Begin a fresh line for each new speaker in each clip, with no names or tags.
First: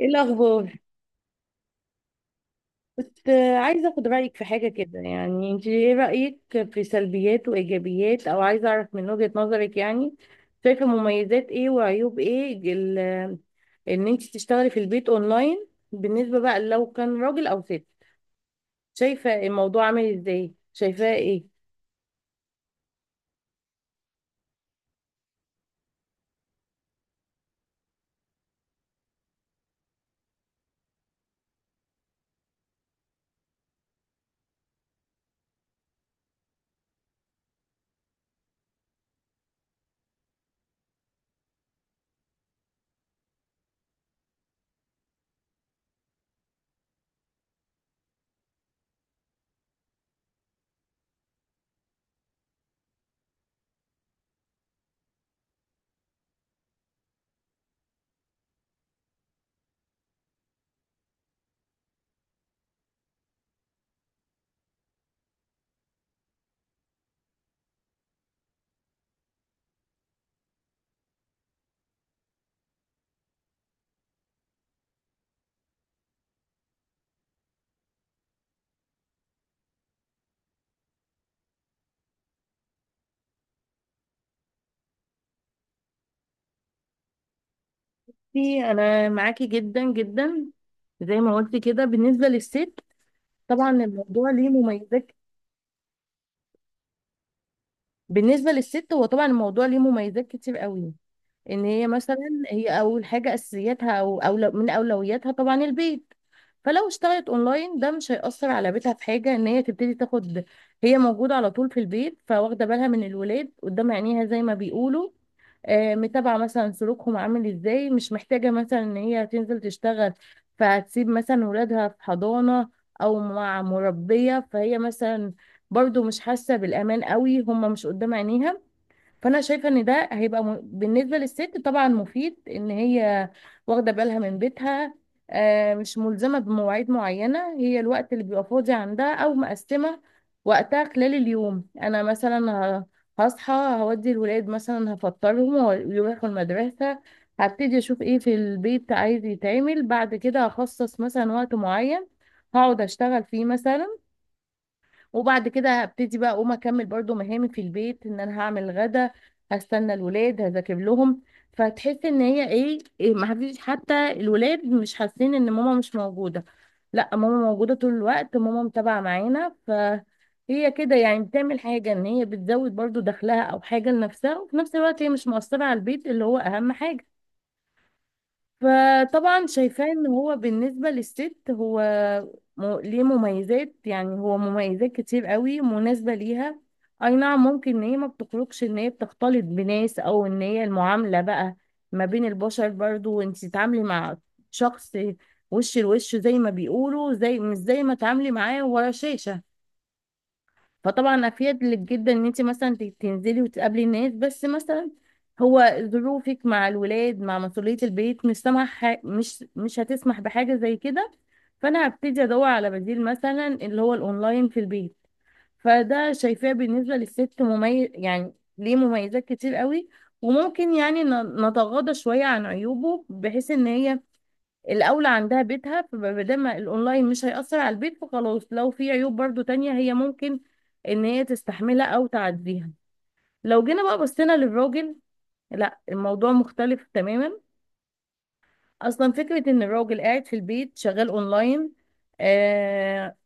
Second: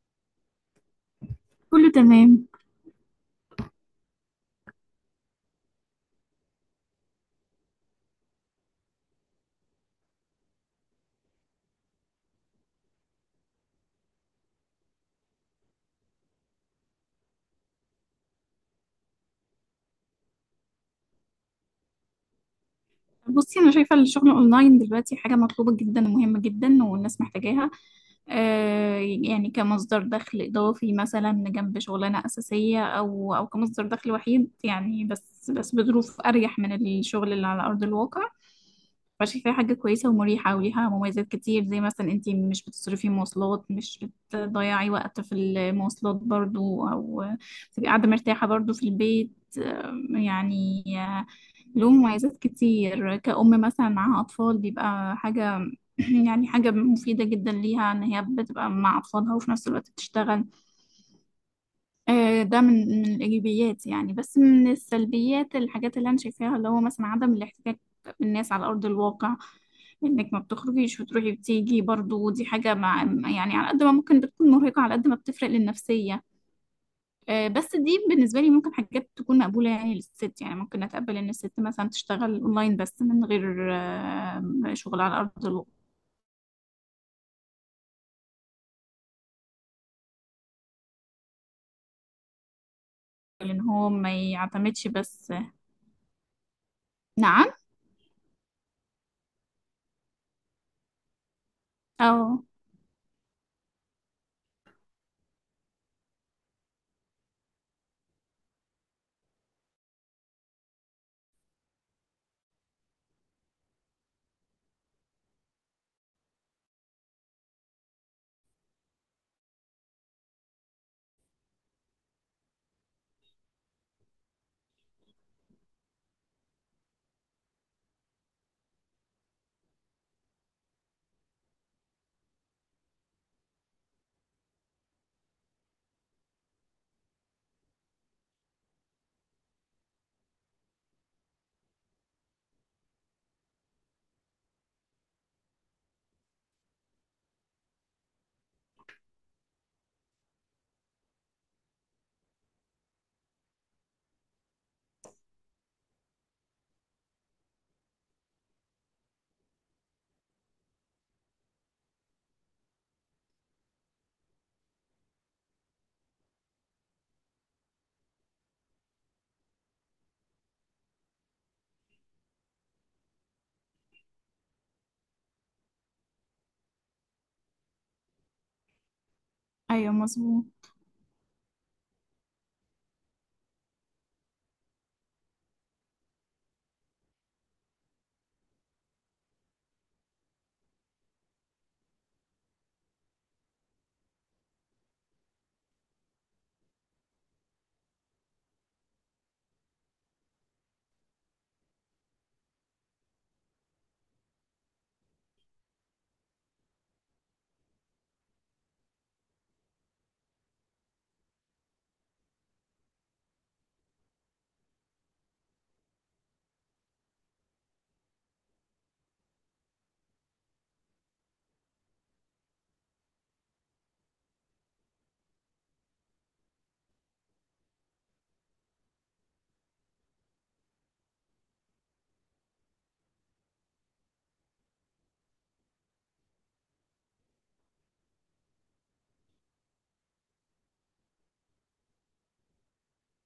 ايه الاخبار؟
كله تمام.
كنت عايزه اخد رايك في حاجه كده، يعني انت ايه رايك في سلبيات وايجابيات، او عايزه اعرف من وجهه نظرك يعني، شايفه مميزات ايه وعيوب ايه ان انت تشتغلي في البيت اونلاين، بالنسبه بقى لو كان راجل او ست. شايفه الموضوع عامل ازاي؟ شايفاه ايه؟
بصي، انا شايفه الشغل اونلاين دلوقتي حاجه مطلوبه جدا ومهمه جدا والناس محتاجاها. يعني كمصدر دخل اضافي مثلا جنب شغلانه اساسيه او كمصدر دخل وحيد، يعني بس بظروف اريح من الشغل اللي على ارض الواقع. فشايفاها حاجه كويسه ومريحه وليها مميزات كتير، زي مثلا انت مش بتصرفي مواصلات، مش بتضيعي وقت في المواصلات برضو، او تبقي قاعده مرتاحه برضو في البيت يعني له مميزات كتير، كأم مثلا معاها أطفال بيبقى حاجة يعني حاجة مفيدة جدا ليها، إن هي بتبقى مع أطفالها وفي نفس الوقت بتشتغل. ده من الإيجابيات، يعني بس من السلبيات الحاجات اللي أنا شايفاها، اللي هو مثلا عدم الاحتكاك بالناس على أرض الواقع. إنك ما بتخرجيش وتروحي وتيجي، برضو دي حاجة، مع يعني على قد ما ممكن بتكون مرهقة، على قد ما بتفرق للنفسية. بس دي بالنسبة لي ممكن حاجات تكون مقبولة، يعني للست، يعني ممكن أتقبل إن الست مثلا تشتغل أونلاين بس من غير شغل على أرض الواقع.
انا معاكي جدا جدا. زي ما قلت كده، بالنسبه للست
لأن
طبعا
هو ما
الموضوع ليه
يعتمدش
مميزات.
بس. نعم.
بالنسبه للست، هو طبعا الموضوع ليه مميزات كتير قوي. ان هي مثلا،
أه.
هي اول حاجه اساسياتها او أولو من اولوياتها طبعا البيت، فلو اشتغلت اونلاين ده مش هيأثر على بيتها في حاجه. ان هي تبتدي تاخد، هي موجوده على طول في البيت، فواخده بالها من الولاد قدام عينيها زي ما بيقولوا، آه، متابعه مثلا سلوكهم عامل ازاي، مش محتاجه مثلا ان هي تنزل تشتغل فهتسيب مثلا ولادها في حضانه او مع مربيه، فهي مثلا برضو مش حاسه بالامان قوي هم مش قدام عينيها. فانا شايفه ان ده هيبقى بالنسبه للست طبعا مفيد ان هي واخده بالها من بيتها، آه، مش ملزمه بمواعيد معينه، هي الوقت اللي بيبقى فاضي عندها او مقسمه وقتها خلال اليوم. انا مثلا ه- هصحى هودي الولاد، مثلا هفطرهم ويروحوا المدرسه، هبتدي اشوف ايه في البيت عايز يتعمل، بعد كده هخصص مثلا وقت معين هقعد اشتغل فيه مثلا، وبعد كده هبتدي بقى اقوم اكمل برضو مهامي في البيت، ان انا هعمل غدا، هستنى الولاد، هذاكر لهم. فتحس ان هي إيه ما فيش، حتى الولاد مش حاسين ان ماما مش موجودة، لا ماما موجودة طول الوقت، ماما متابعة معانا. فهي كده يعني بتعمل حاجة، ان هي بتزود برضو دخلها او حاجة لنفسها، وفي نفس الوقت هي مش مؤثرة على البيت اللي هو اهم حاجة. فطبعا شايفاه
أيوه،
ان هو
مظبوط.
بالنسبة للست هو ليه مميزات، يعني هو مميزات كتير قوي مناسبة ليها. اي نعم، ممكن ان هي ما بتخرجش، ان هي بتختلط بناس او ان هي المعاملة بقى ما بين البشر، برضو وانت تتعاملي مع شخص وش لوش زي ما بيقولوا، زي مش زي ما تعاملي معاه ورا شاشة. فطبعا افيد لك جدا ان انت مثلا تنزلي وتقابلي الناس، بس مثلا هو ظروفك مع الولاد مع مسؤولية البيت مش هتسمح بحاجة زي كده، فانا هبتدي ادور على بديل مثلا اللي هو الاونلاين في البيت. فده شايفاه بالنسبة للست مميز، يعني ليه مميزات كتير قوي، وممكن يعني نتغاضى شوية عن عيوبه، بحيث ان هي الاولى عندها بيتها، فما دام الاونلاين مش هيأثر على البيت فخلاص، لو في عيوب برضو تانية هي ممكن ان هي تستحملها او تعديها. لو جينا بقى بصينا للراجل، لا الموضوع مختلف تماما. اصلا فكرة ان الراجل قاعد في البيت شغال اونلاين، آه،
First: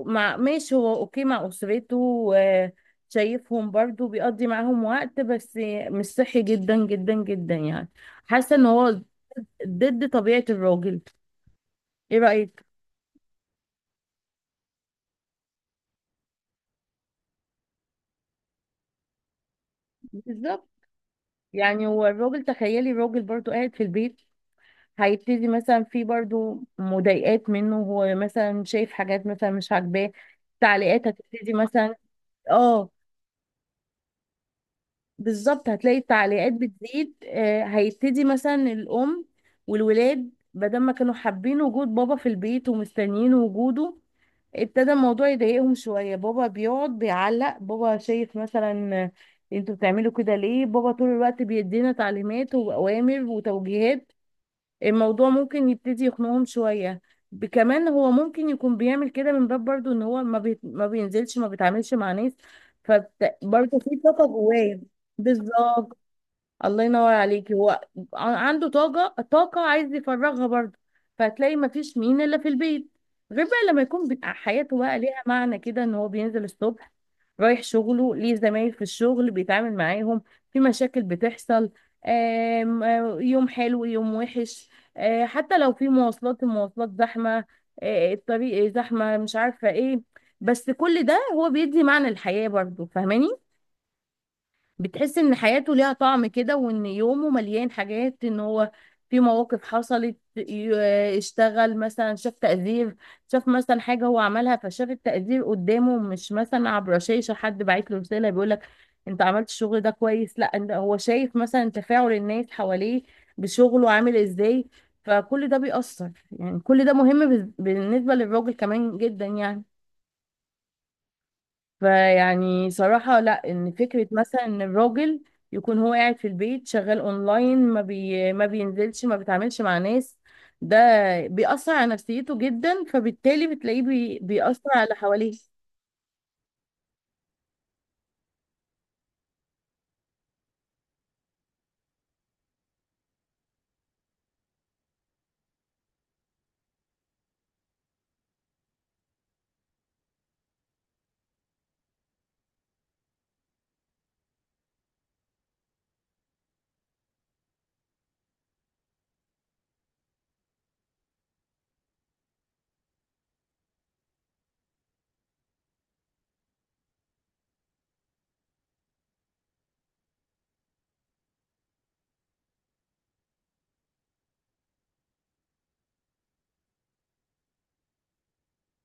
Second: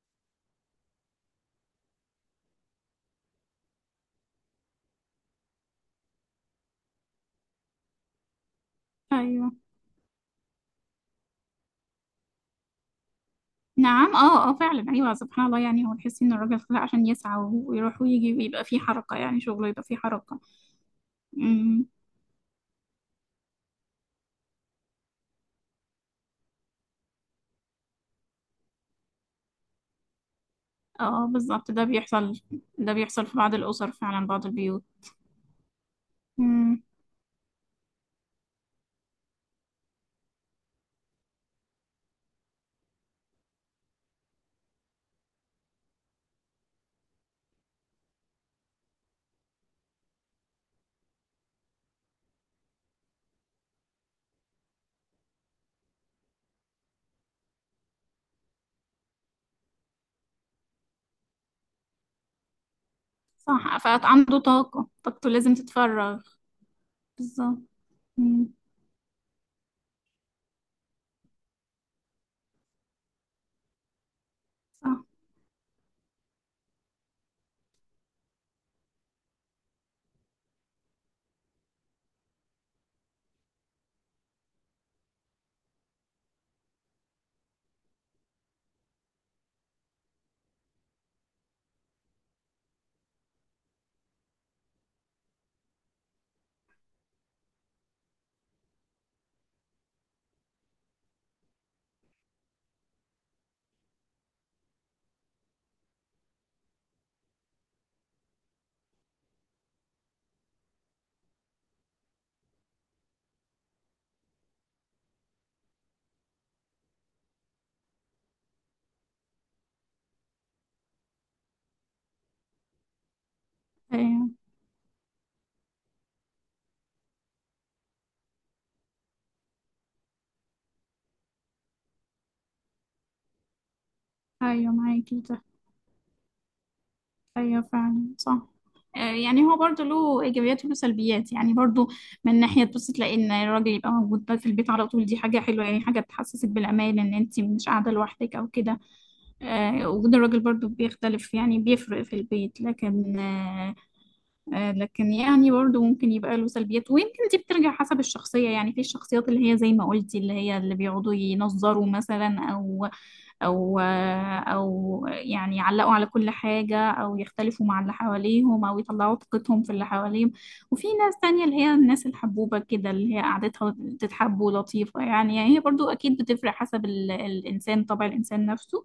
مع ماشي هو اوكي مع اسرته، آه، شايفهم برضو بيقضي معاهم وقت، بس مش صحي جدا جدا جدا يعني. حاسة ان هو
أيوه.
ضد طبيعة الراجل. ايه رأيك؟
نعم، أه، أه فعلا، أيوه. سبحان الله، يعني هو تحسي إن الراجل خلق عشان يسعى ويروح ويجي ويبقى فيه حركة، يعني شغله يبقى فيه حركة.
بالظبط.
أمم.
يعني هو الراجل، تخيلي الراجل برضو قاعد في البيت، هيبتدي مثلا في برضو مضايقات منه، هو مثلا شايف حاجات مثلا مش عاجباه، تعليقات
أه
هتبتدي
بالظبط، ده
مثلا.
بيحصل.
اه،
ده بيحصل في بعض الأسر فعلا، بعض البيوت.
بالظبط هتلاقي التعليقات
أمم.
بتزيد. آه، هيبتدي مثلا الأم والولاد بدل ما كانوا حابين وجود بابا في البيت ومستنيين وجوده، ابتدى الموضوع يضايقهم شوية، بابا بيقعد بيعلق، بابا شايف مثلا، آه، انتوا بتعملوا كده ليه؟ بابا طول الوقت بيدينا تعليمات وأوامر وتوجيهات، الموضوع ممكن يبتدي يخنقهم شوية. كمان هو ممكن يكون بيعمل كده من باب برضو ان هو ما بينزلش ما بيتعاملش مع ناس،
صح،
فبرضه في طاقة
فعنده
جواه.
طاقة، طاقته لازم
بالظبط.
تتفرغ.
الله ينور عليكي،
بالظبط.
هو
مم.
عنده طاقة عايز يفرغها برضه. فهتلاقي مفيش مين إلا في البيت، غير بقى لما يكون حياته بقى
صح.
ليها معنى كده، إن هو بينزل الصبح رايح شغله، ليه زمايل في الشغل بيتعامل معاهم، في مشاكل بتحصل، آم، آه، يوم حلو يوم وحش، حتى لو في مواصلات، المواصلات زحمة، الطريق زحمة، مش عارفة ايه، بس كل ده هو بيدي معنى الحياة برضه، فاهماني؟ بتحس ان حياته ليها طعم كده، وان يومه مليان حاجات، ان هو في مواقف حصلت، اشتغل مثلا شاف تقدير، شاف مثلا حاجة هو عملها فشاف التقدير قدامه، مش مثلا عبر شاشة حد باعت له رسالة بيقول لك انت عملت الشغل ده كويس، لا انت هو شايف مثلا تفاعل الناس حواليه بشغله عامل ازاي. فكل ده بيأثر، يعني كل ده مهم بالنسبة للراجل كمان جدا يعني. فيعني صراحة لا، ان فكرة
ايوه.
مثلا ان الراجل يكون هو قاعد في البيت شغال اونلاين، ما بينزلش ما بيتعاملش مع ناس، ده بيأثر على نفسيته جدا، فبالتالي بتلاقيه بيأثر
ايوه،
على
معاكي
حواليه.
ده. ايوه فعلا، صح. يعني هو برضه له ايجابيات وله سلبيات، يعني برضه من ناحيه، بص تلاقي ان الراجل يبقى موجود بقى في البيت على طول، دي حاجه حلوه يعني، حاجه بتحسسك بالامان، ان انت مش قاعده لوحدك او كده. وجود الراجل برضه بيختلف، يعني بيفرق في البيت، لكن لكن يعني برضه ممكن يبقى له سلبيات، ويمكن دي بترجع حسب الشخصيه، يعني في الشخصيات اللي هي زي ما قلتي، اللي هي اللي بيقعدوا ينظروا مثلا، او يعني يعلقوا على كل حاجة، او يختلفوا مع اللي حواليهم، او يطلعوا طاقتهم في اللي حواليهم. وفي ناس تانية اللي هي الناس الحبوبة كده، اللي هي قعدتها تتحب ولطيفة، يعني هي برضو اكيد بتفرق، حسب الانسان، طبع الانسان نفسه.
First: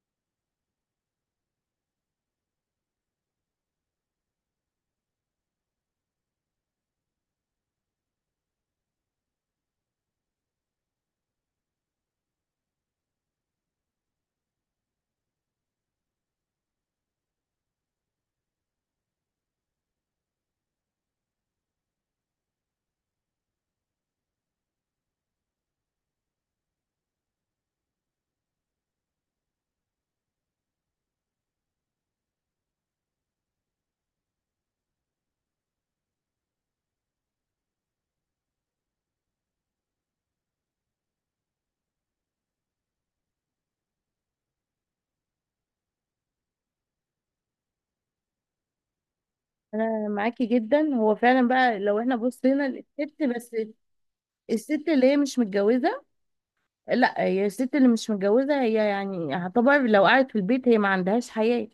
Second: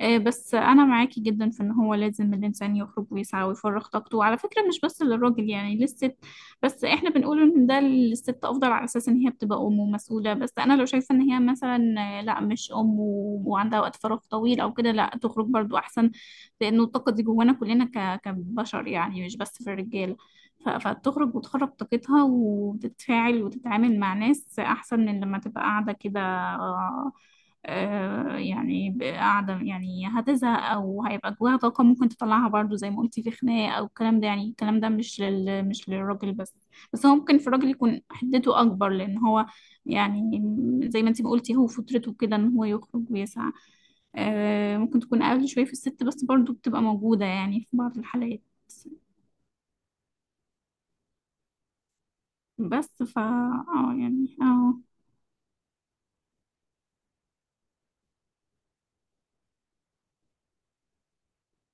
بس انا معاكي جدا في ان هو لازم الانسان يخرج ويسعى ويفرغ طاقته، وعلى فكرة مش بس للراجل، يعني للست. بس احنا بنقول ان ده للست افضل على اساس ان هي بتبقى ام ومسؤوله، بس انا لو شايفه ان هي مثلا لا مش ام وعندها وقت فراغ طويل او كده، لا تخرج برضو احسن. لانه الطاقه دي جوانا كلنا كبشر، يعني مش بس في الرجاله، فتخرج وتخرج طاقتها وتتفاعل وتتعامل مع ناس، احسن من لما تبقى قاعده كده يعني قاعدة، يعني هتزهق أو هيبقى جواها طاقة ممكن تطلعها، برضو زي ما قلتي في خناقة أو الكلام ده، يعني الكلام ده مش للراجل بس. بس هو ممكن في الراجل يكون حدته أكبر، لأن هو يعني زي ما انتي ما قلتي، هو فطرته كده إن هو يخرج ويسعى. ممكن تكون أقل شوية في الست، بس برضو بتبقى موجودة يعني في بعض الحالات.
انا معاكي جدا. هو فعلا بقى لو احنا بصينا
بس فا،
للست بس،
اه يعني اه.
الست اللي هي مش متجوزة، لا هي الست اللي مش متجوزة هي يعني هتعتبر لو قعدت في البيت هي ما عندهاش حياة،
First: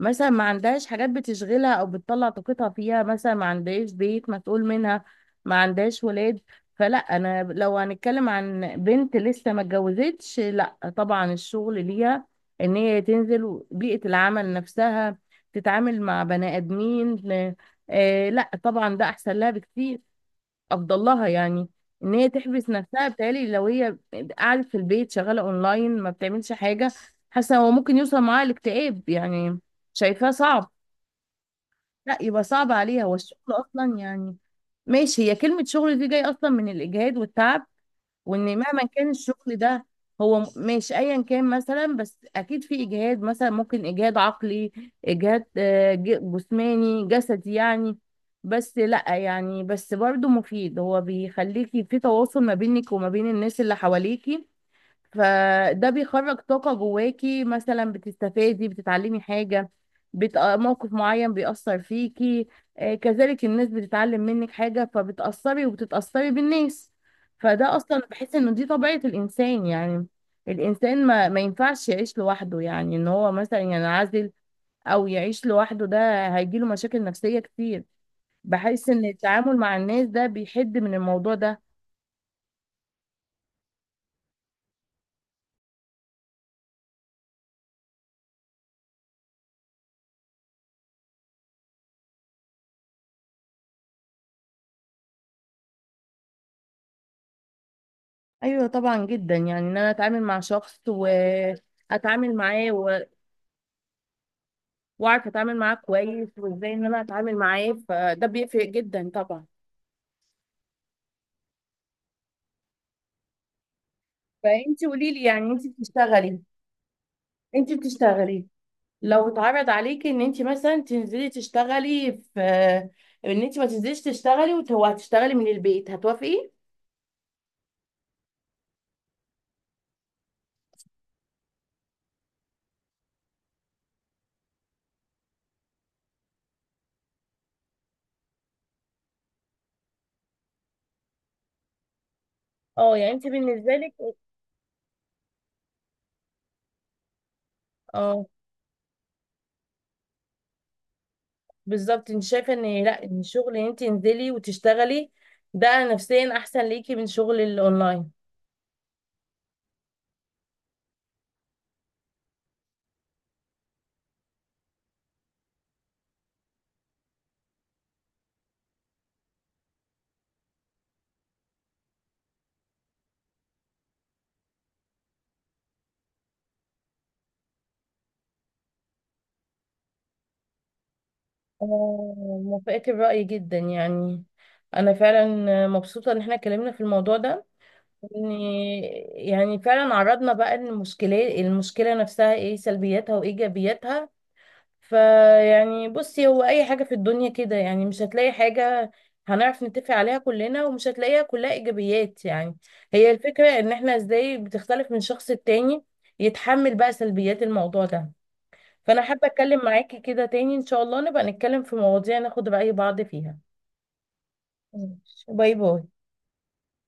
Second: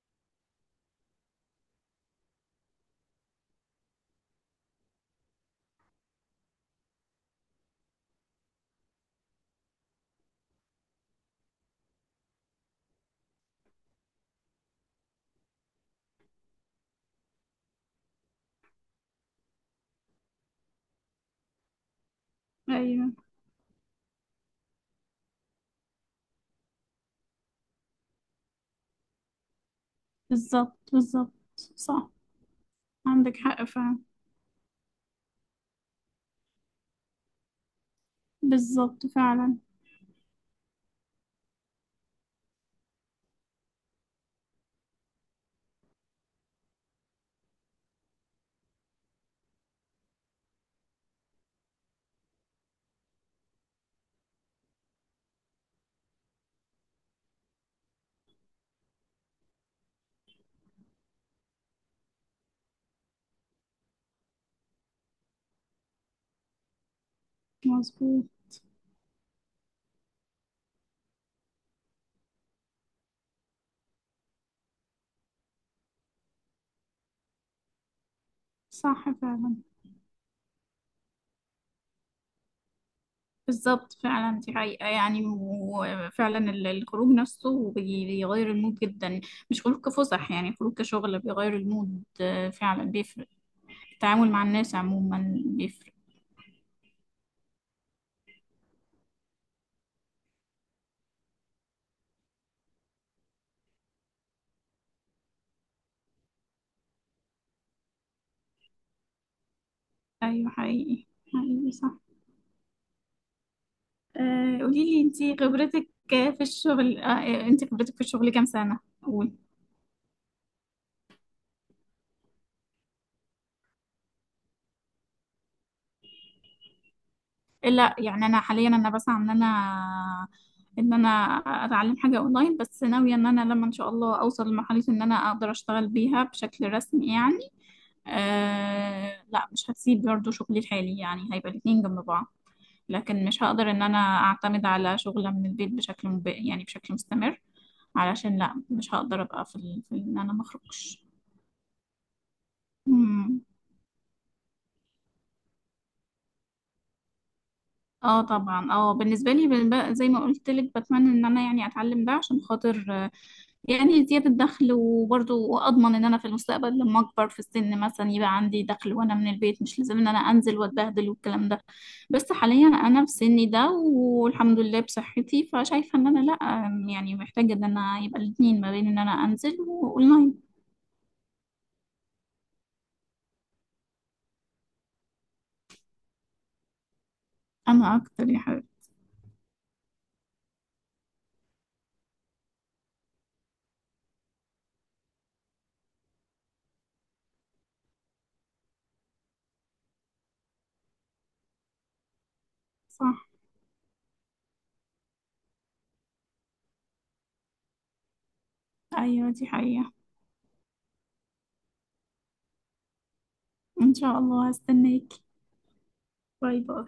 مثلا ما عندهاش حاجات بتشغلها او بتطلع طاقتها فيها، مثلا ما عندهاش بيت مسؤول منها، ما عندهاش ولاد. فلا، انا لو هنتكلم عن بنت لسه ما اتجوزتش، لا طبعا الشغل ليها ان هي تنزل بيئة العمل نفسها، تتعامل مع بني ادمين. آه، لا طبعا ده احسن لها بكتير، افضل لها يعني. ان هي تحبس نفسها،
أيوه،
بتهيألي لو هي قعدت في البيت شغاله اونلاين ما بتعملش حاجه، حاسه هو ممكن يوصل معاها الاكتئاب يعني. شايفاه صعب.
بالظبط، بالظبط. صح.
لا يبقى صعب عليها. والشغل
عندك حق
اصلا
فعلا.
يعني، ماشي هي كلمه شغل دي جاي اصلا من الاجهاد والتعب، وان مهما
بالظبط
كان الشغل
فعلا.
ده هو ماشي ايا كان مثلا، بس اكيد في اجهاد، مثلا ممكن اجهاد عقلي، اجهاد، آه، جسماني جسدي يعني. بس لا يعني، بس برضو مفيد، هو بيخليكي في تواصل ما بينك وما بين الناس اللي حواليكي، فده بيخرج طاقة جواكي، مثلا بتستفادي بتتعلمي حاجة، موقف معين بيأثر فيكي، آه، كذلك الناس بتتعلم منك حاجة، فبتأثري وبتتأثري بالناس. فده أصلا
مظبوط.
بحس إنه دي طبيعة الإنسان يعني. الإنسان ما ينفعش يعيش لوحده، يعني إن هو مثلا ينعزل أو يعيش لوحده ده هيجيله مشاكل نفسية كتير. بحس إن
صح فعلا.
التعامل مع الناس ده بيحد من الموضوع ده.
بالظبط فعلا، دي حقيقة، يعني وفعلا الخروج نفسه بيغير المود جدا. مش خروج كفسح، يعني خروج كشغل بيغير المود فعلا بيفرق. التعامل مع الناس عموما بيفرق.
ايوه طبعا، جدا يعني ان انا اتعامل مع شخص واتعامل معاه واعرف اتعامل معاه كويس وازاي ان انا اتعامل معاه، فده بيفرق جدا طبعا.
أيوة حقيقي. حقيقي صح.
فانت
قولي لي،
قولي لي،
انتي
يعني
خبرتك في الشغل،
انت
كام
بتشتغلي،
سنة؟
لو اتعرض عليكي ان انت مثلا تنزلي تشتغلي في، ان انت ما تنزليش تشتغلي وهتشتغلي من البيت، هتوافقي؟
لا يعني انا حاليا انا بسعى ان انا ان انا اتعلم حاجه اونلاين، بس ناويه ان انا لما ان شاء الله اوصل لمرحله ان انا اقدر اشتغل بيها بشكل رسمي يعني. لا، مش هسيب برضه شغلي الحالي، يعني هيبقى الاتنين جنب بعض.
اه، يعني
لكن
انت
مش هقدر
بالنسبه
ان
لك،
انا اعتمد على شغلة من البيت بشكل يعني بشكل مستمر.
اه
علشان لا، مش هقدر ابقى في ان انا مخرجش.
بالظبط، انت شايفه ان لا، ان
مم.
الشغل ان انت تنزلي وتشتغلي ده نفسيا احسن ليكي من شغل الاونلاين.
اه طبعا، اه بالنسبه لي بقى زي ما قلت لك، بتمنى ان انا يعني اتعلم ده عشان خاطر، يعني زيادة دخل، وبرضه أضمن إن أنا في المستقبل لما أكبر في السن مثلا يبقى عندي دخل، وأنا من البيت مش لازم إن أنا أنزل وأتبهدل والكلام ده. بس حاليا أنا في سني ده والحمد لله بصحتي، فشايفة إن أنا لأ، يعني محتاجة إن أنا يبقى الاتنين ما بين إن أنا أنزل وأونلاين.
آه، موافقة الرأي جدا يعني. أنا فعلا مبسوطة إن احنا اتكلمنا في الموضوع ده،
أنا أكتر
إن
يا حبيبتي.
يعني فعلا عرضنا بقى المشكلة نفسها إيه سلبياتها وإيجابياتها. فيعني بصي، هو أي حاجة في الدنيا كده يعني، مش هتلاقي حاجة هنعرف نتفق عليها كلنا، ومش هتلاقيها كلها إيجابيات يعني. هي
صح.
الفكرة إن احنا إزاي بتختلف من شخص التاني يتحمل بقى سلبيات الموضوع ده. فانا حابه
أيوة دي
اتكلم
حقيقة.
معاكي كده تاني ان شاء الله، نبقى نتكلم في مواضيع ناخد رأي بعض فيها.
إن شاء الله، هستناك.
ماشي. باي باي.
باي باي.